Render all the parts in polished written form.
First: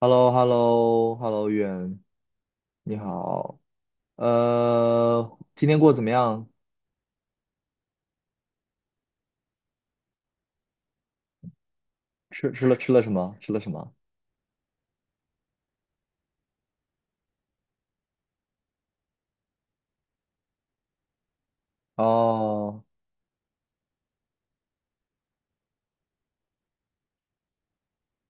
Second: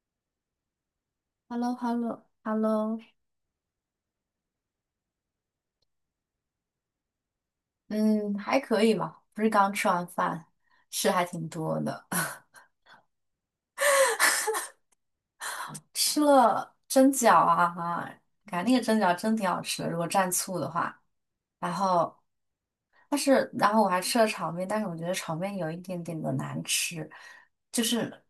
h e l l o h e l l o h e l l o h e l l o h e l 远，l o h e l l o 你好。今天过得怎么样？嗯，还可以吧，不是刚吃完饭，吃还挺多的，吃吃 了吃了什么？吃了什么？吃了蒸饺啊哈，感觉那个蒸饺真挺好吃的，如果蘸醋的话，然后哦，但是然后我还吃了炒面，但是我觉得炒面有一点点的难吃，就是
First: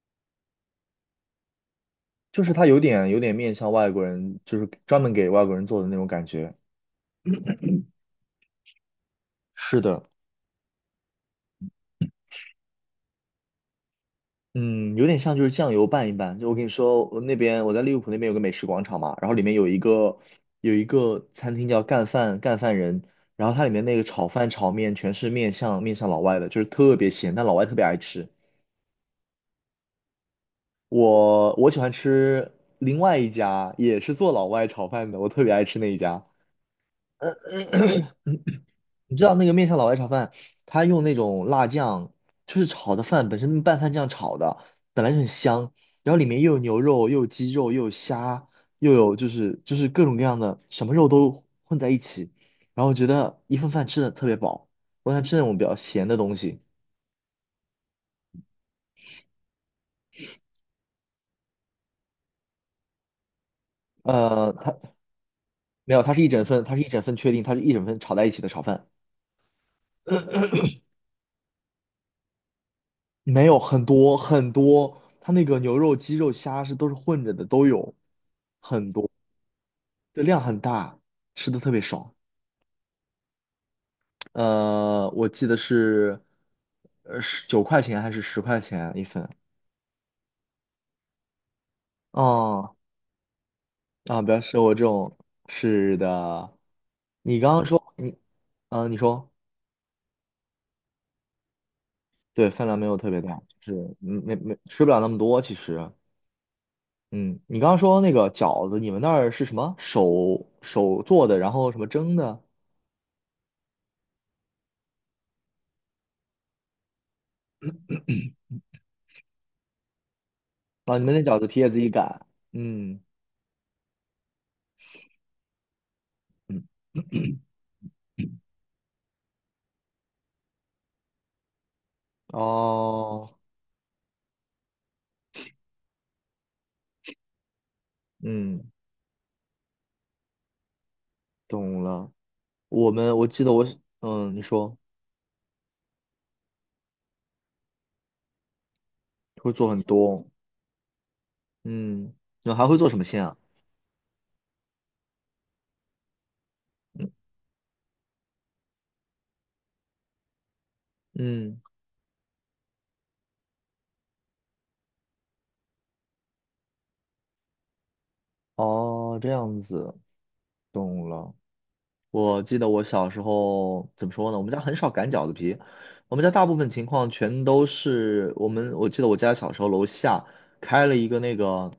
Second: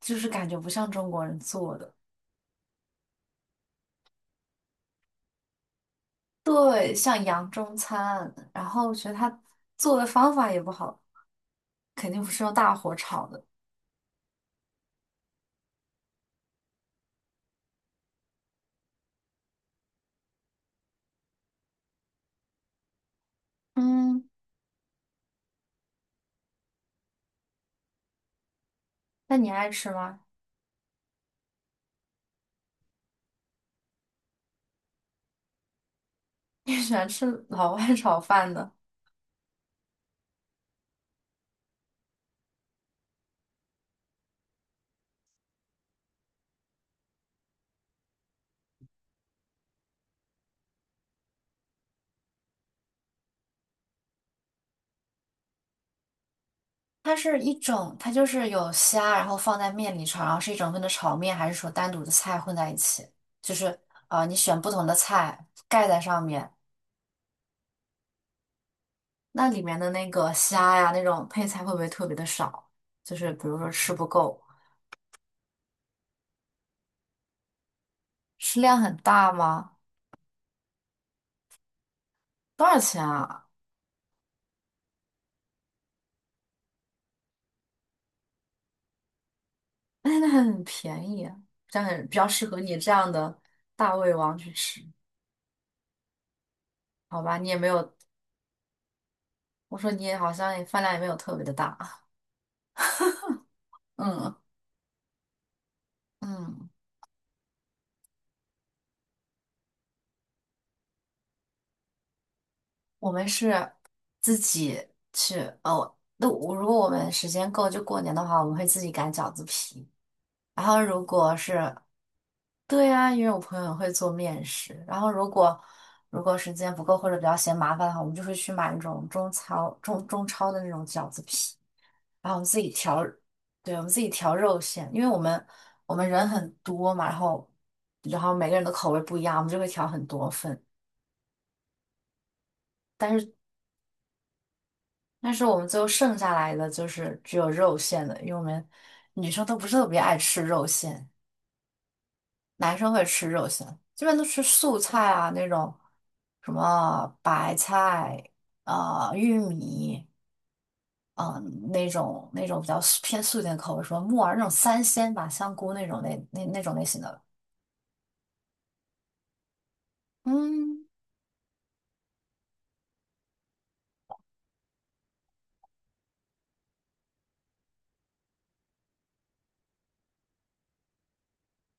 就是感觉不像中国人做的。就是它有点面向外国人，就是专门给外国人做的那种感觉。对，像洋中餐，然后我觉得他是做的的，方法也不好，肯定不是用大火炒的。嗯，有点像就是酱油拌一拌。就我跟你说，我那边我在利物浦那边有个美食广场嘛，然后里面有一个餐厅叫干饭人，然后它里面那个嗯。炒饭炒面全是面向老外的，就是特别咸，但老外特别爱吃。那你爱吃吗？我喜欢吃另外一家，也是做老外炒饭的，我特别爱吃那一家。你喜欢吃老外炒饭的？你知道那个面向老外炒饭，他用那种辣酱，就是炒的饭本身拌饭酱炒的，本来就很香，然后里面又有牛肉，又有鸡肉，又有虾，又有就是各种各样的什么肉都混在一起，然后我觉得一份饭吃的特别饱。我想吃那种比较咸的东西，它是一种，它就是有虾，然后放在面里炒，然后是一整份的炒面，还是说单独的菜混在一起？就是你选不它同的菜盖没在有，它上是一整面。份，它是一整份确定，它是一整份炒在一起的炒饭。那里面的那个虾呀，那种配菜会不会特别的少？就是没比如有说很吃不多够。很多，它那个牛肉、鸡肉、虾是都是混着的，都有，食量很大吗？这量很大，吃的特别爽。多少钱啊？我记得是，十九块钱还是十块钱一份？哎，那很便宜啊，这样很比较适合哦，你这样的大胃啊，不王要去吃我吃，这种。是的，好吧？你你刚也刚没有。说你，啊，你说我说你也好像也饭量也没有特别的大。对，饭量没有特别大，就是嗯嗯没吃不了那么多。其实，嗯，嗯，你刚刚说那个饺子，你们那儿是什么手做的，然后什么蒸的？我们是自己去哦。那我如果我们时间够，就过年的话，我们会自己擀饺子皮。然后哦，如你们那果饺子皮也是，自己擀？对嗯啊，因为我朋友会做面食。然后如果时嗯，间不够或者比较嫌麻烦的话，我们就会去买那种中超的那种饺子皮，然后我们自己调。哦，对，我们自己调肉馅，因为我们人很多嘛，然后然后每个人嗯，的口味不一样，我们就会调很多份。懂了。我们但我是。记得我是嗯，你说但是我们最后剩下来的就是只有肉馅的，因为我们女生会都不做是很特别爱多，吃肉馅，嗯，你还男会做生什会么馅吃啊？肉馅，基本都吃素菜啊那种，什么白菜、玉米、啊嗯，那种比较素偏素一点的口味，什么木耳那种三鲜吧，香菇那种类型的，哦，这样子，嗯，懂了。我记得我小时候怎么说呢？我们家很少擀饺子皮，我们家大部分情况全都是我们。我记得我家小时候楼下开了一个那个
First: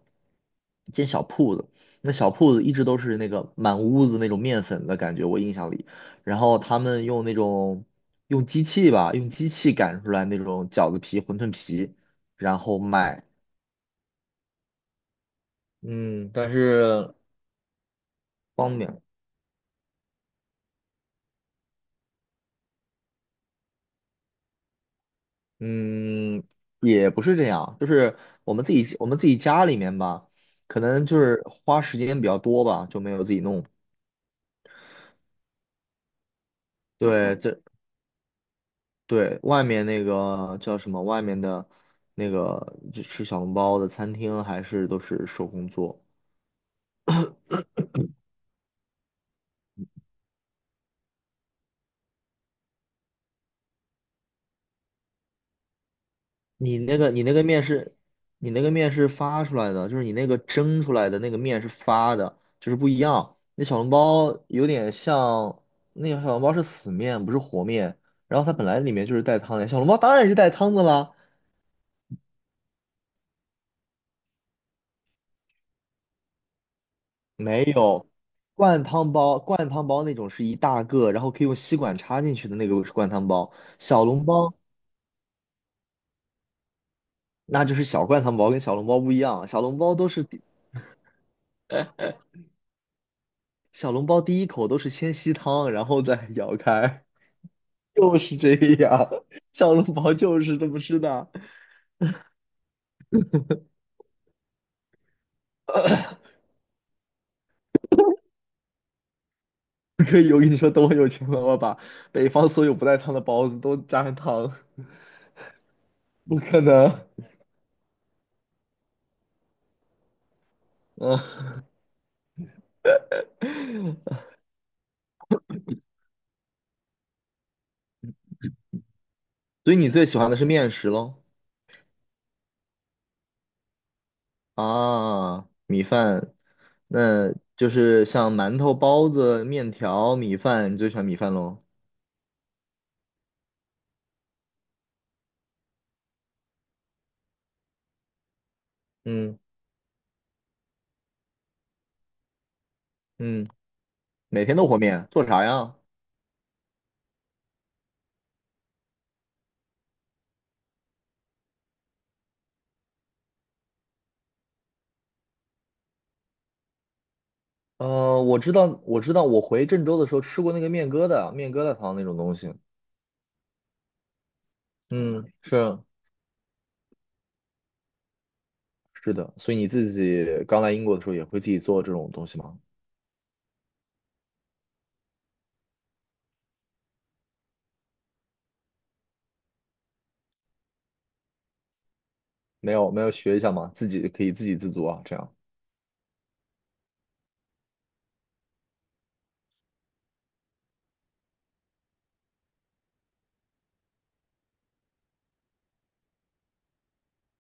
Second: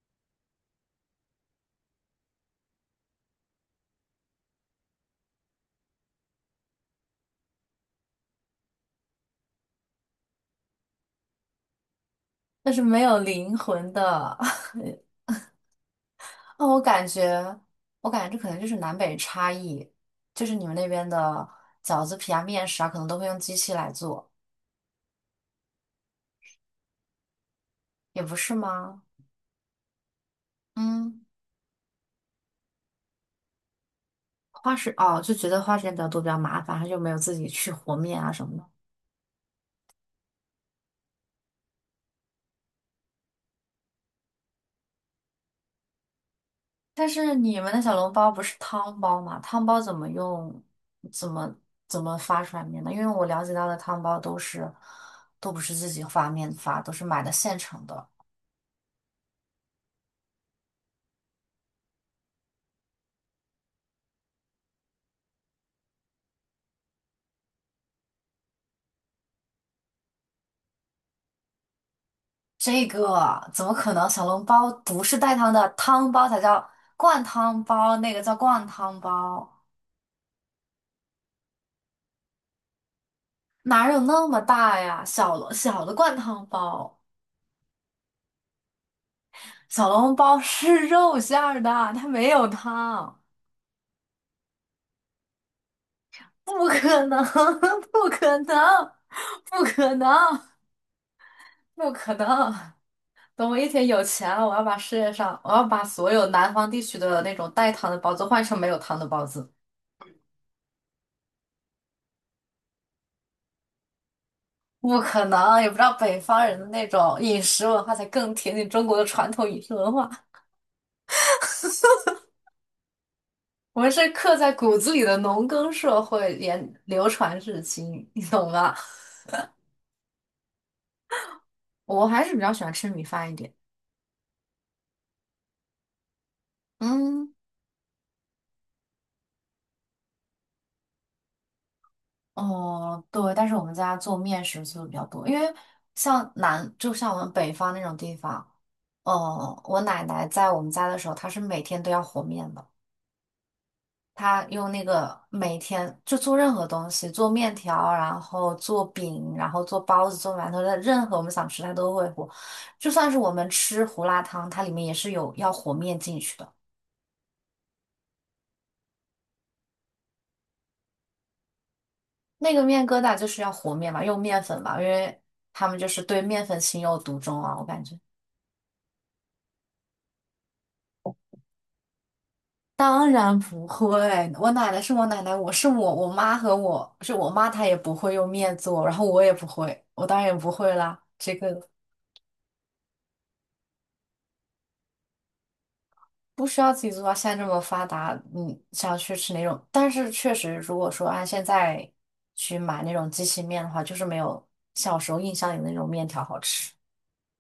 一间小铺子，那小铺子一直都是那个满屋子那种面粉的感觉，我印象里。然后他们用那种用机器吧，用机器擀出来那种饺子皮、馄饨皮，然但后是没有卖。灵魂的。嗯，但那我感是。觉，我感觉这可能就是方南便。北差异，就是你们那边的饺子皮啊、面食啊，可能都会用机器来做，嗯，也不是这样，就是也不是我们自己吗？我们自己家里面吧，可能就嗯，是花时间比较多吧，就没有自己弄。花时哦，就觉得花时间比较多，比较麻烦，他就没有自对，嗯己这去和面啊什么的。对外面那个叫什么？外面的那个就吃小笼包的餐厅还是都是手工做。但是你们的小笼包不是汤包吗？汤包怎么用？怎么怎么发出来面呢？因为我了解到的汤包都不是自己发面你发，都那是个买你的那个现面成是，的。你那个面是发出来的，就是你那个蒸出来的那个面是发的，就是不一样。那小笼包有点像，那个小笼包是死面，不是活面。然后它本来里面就是带汤的，小笼包当然是带汤的啦。这个怎么可能？小笼包不是带汤的，汤包才叫灌汤没包，有，那个叫灌灌汤汤包，包。灌汤包那种是一大个，然后可以用吸管插进去的那个是灌汤包。哪有小笼那么包大呀？小的灌汤包，那就是小灌汤包，跟小笼包不一样。小笼小包都笼是包是肉馅儿的，它没有汤，小笼包第一口都是先吸汤，然后再 咬不开。可能，不就是可这能，样，不小笼可能，包就是这么吃的。不可能！等我一天有钱了，我要把所 有南方地区的那种带汤的包子换成没有汤的包子。可以，我跟你说，等我有钱了，我把北方所有不带汤的包子都加上汤。不可能，也不知道北不方人可的那能，种饮食文化才更贴近中国的传统饮食文化。嗯，我们是刻在骨子里的农耕社会，连流传至今，你懂吗？所以你最喜欢的是面食喽？我还是比较喜欢吃米饭一点。啊，米饭，那嗯，就是像馒头、包子、面条、米饭，你最喜欢米饭喽？哦，对，但是我们家做面食做的比较多，因为就像我们北方那种地方，嗯我奶奶在我们家的时候，她是每天都要和面的。嗯，他每天都用和那面，个做啥每呀？天就做任何东西，做面条，然后做饼，然后做包子、做馒头的，任何我们想吃他都会和。就算是我们吃胡辣汤，它里面也是有要和面进去的。我知道，我知道，我回郑州的时候吃过那个面疙瘩、面疙瘩汤那种东西。那个面疙瘩就是要和面嘛，用面粉嘛，因为嗯，他们是。就是对面粉情有独钟啊，我感觉。是的，所以你自己刚来英国的时候也会自己做这种东西吗？当然不会，我奶奶是我奶奶，我是我，我妈和我是我妈，她也不会用面做，然后我也不会，我当然也不会啦，这个。没有，没有学一下吗？自己可以自给自足啊，这样。不需要自己做，到现在这么发达，你想去吃哪种？但是确实，如果说按现在去买那种机器面的话，就是没有小时候印象里的那种面条好吃。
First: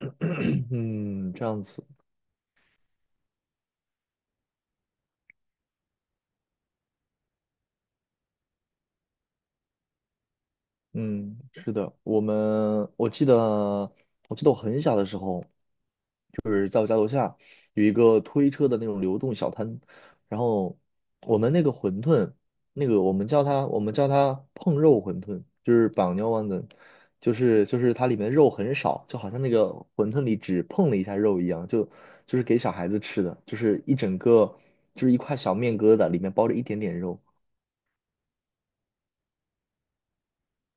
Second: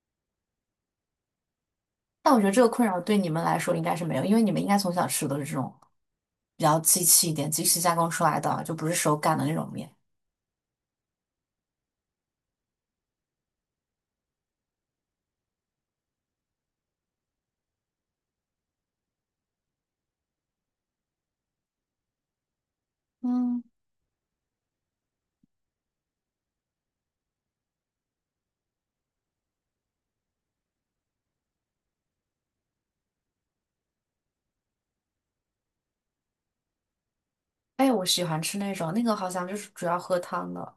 嗯，这样子。但我觉得这个困扰对你们来说应该是没有，因为你们应该从小吃的都是这种比较机器一点、机器加工出来的，就不是手擀的那种面。嗯，是的，我记得，我记得我很小的时候，有一个推车的那种流动小摊，然后我们那个馄饨，那个我们叫嗯，它我们叫它碰肉馄饨，就是绑牛丸的，就是它里面肉很少，就好像那个馄饨里只碰了一下肉一样，就就是给小孩子吃的，就是一整个就是一块小面疙瘩，里面包着一点点肉。哎，我喜欢吃那种，那个好像就是主要喝汤的。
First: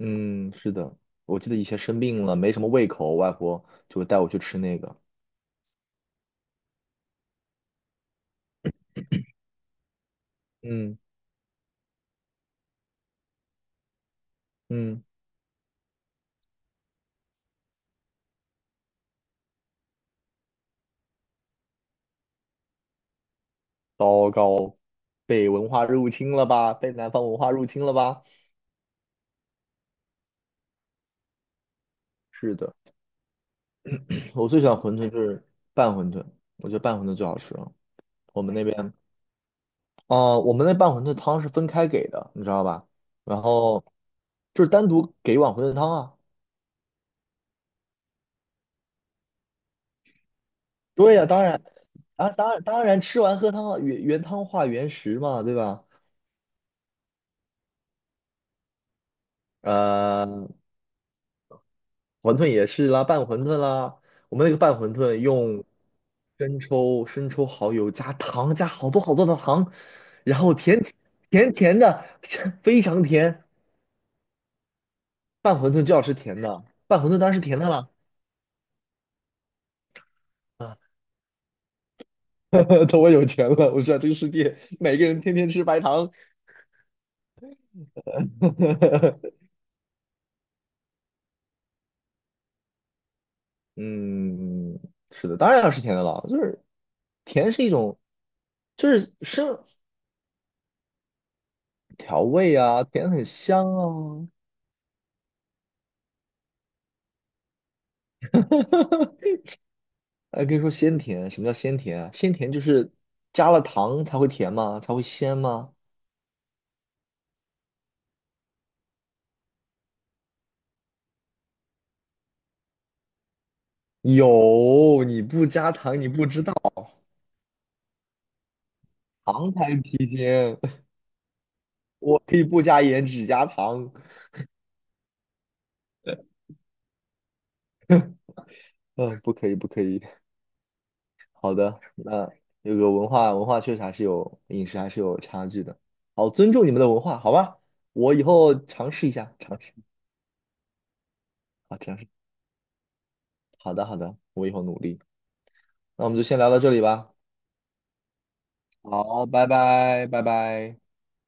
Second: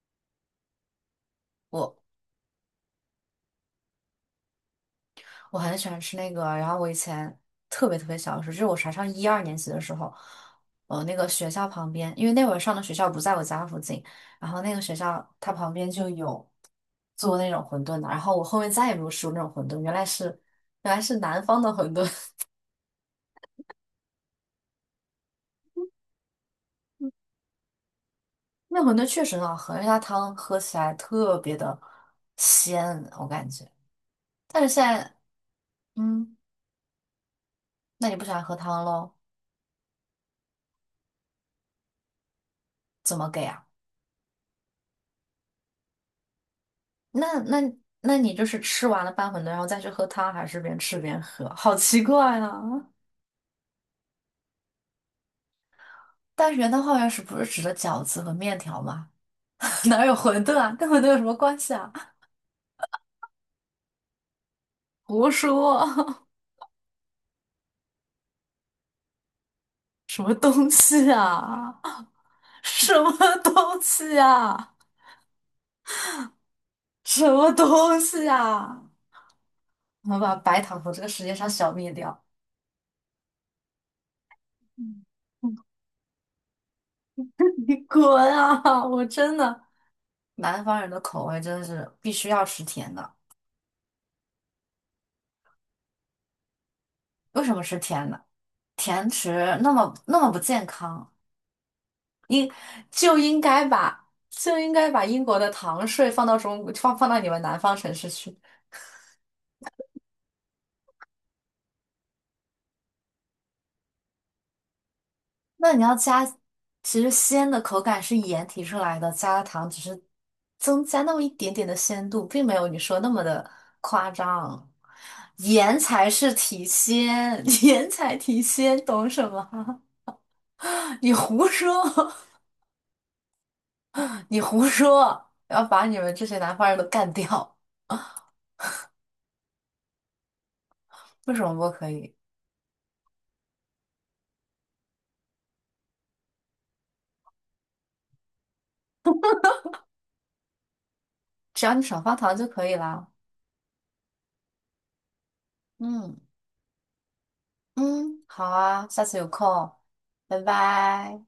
嗯，是的，我记得以前我。生病了，没什么胃口，我外婆就会带我去吃那个。我很喜欢吃那个，然后我以前特别特别小的时候，就是我才上一二年级的时候，嗯那个学校旁边，因为那会儿上的学校不在我家附近，然后那个学嗯。校它旁边就有做那种馄饨的。然后我后面再也没有吃过那种馄饨，原来是南方的馄饨。糟糕，被文化入侵了吧？被南方文化入侵了吧？那馄饨确实很好喝，而且它汤喝起来特别的是的，鲜，我感觉。我最但喜是欢现馄饨在，就是拌馄饨，嗯，我觉得拌馄饨最好吃了。那你不喜我欢们喝那汤边，喽？哦、我们那拌馄饨汤是分开给的，你知道吧？怎么然给啊？后就是单独给一碗馄饨汤啊。那那那你就是吃完了拌馄饨，然后再去喝汤，还是边吃对边呀、当喝？然，好奇啊，怪当啊！然，当然吃完喝汤了，原汤化原食嘛，对吧？但是元旦化学是不是指的饺子和面条吗？哪有馄呃，饨啊？跟馄饨有什么关系啊？馄饨也是啦，拌馄饨啦。我们那个拌馄饨胡用说！生抽、蚝油加糖，加好多好多的糖，什么然后东甜西甜甜啊？的，非什常么甜。东西啊？拌馄饨就要吃甜的，拌馄饨什当然是么甜的啦。东西啊？我们把白啊，糖从这个世界上消灭掉！等我有钱了，我知道这个世界每嗯 个人天天 吃白糖。你滚啊！我真 的，南方人的口味真的是必须要吃甜的。嗯，是的，当然要吃甜的了，就是为甜什么是一吃种，甜的？就甜是食生那么那么不健康，调味啊，甜就很应该香啊，把就应该把英国的糖税放到你们南方城市去。哎，可以说鲜甜。什么叫鲜甜啊？鲜甜就是加了糖才会甜吗？才会鲜那吗？你要加，其实鲜的口感是盐提出来的，加了糖只是增加那么一点点的鲜度，并没有你说那么的夸张。有，你不加盐糖才你不是知道，提鲜，盐才提鲜，懂什糖才是么？提鲜。你胡说，我可以不加盐，只加糖。你胡说，要把你们这些 南方人都干掉。嗯，不可以，不可以。为什么好不的，可以？那有个文化确实还是有饮食还是有差距的。好，尊重你们的文化，好吧？我以后尝试一下，尝试，只要好，你尝少试。放糖就可以了。好的，好的，我以后努力。那我们嗯就先聊到这里吧。嗯，好啊，下次有好，拜空，拜，拜拜拜。拜。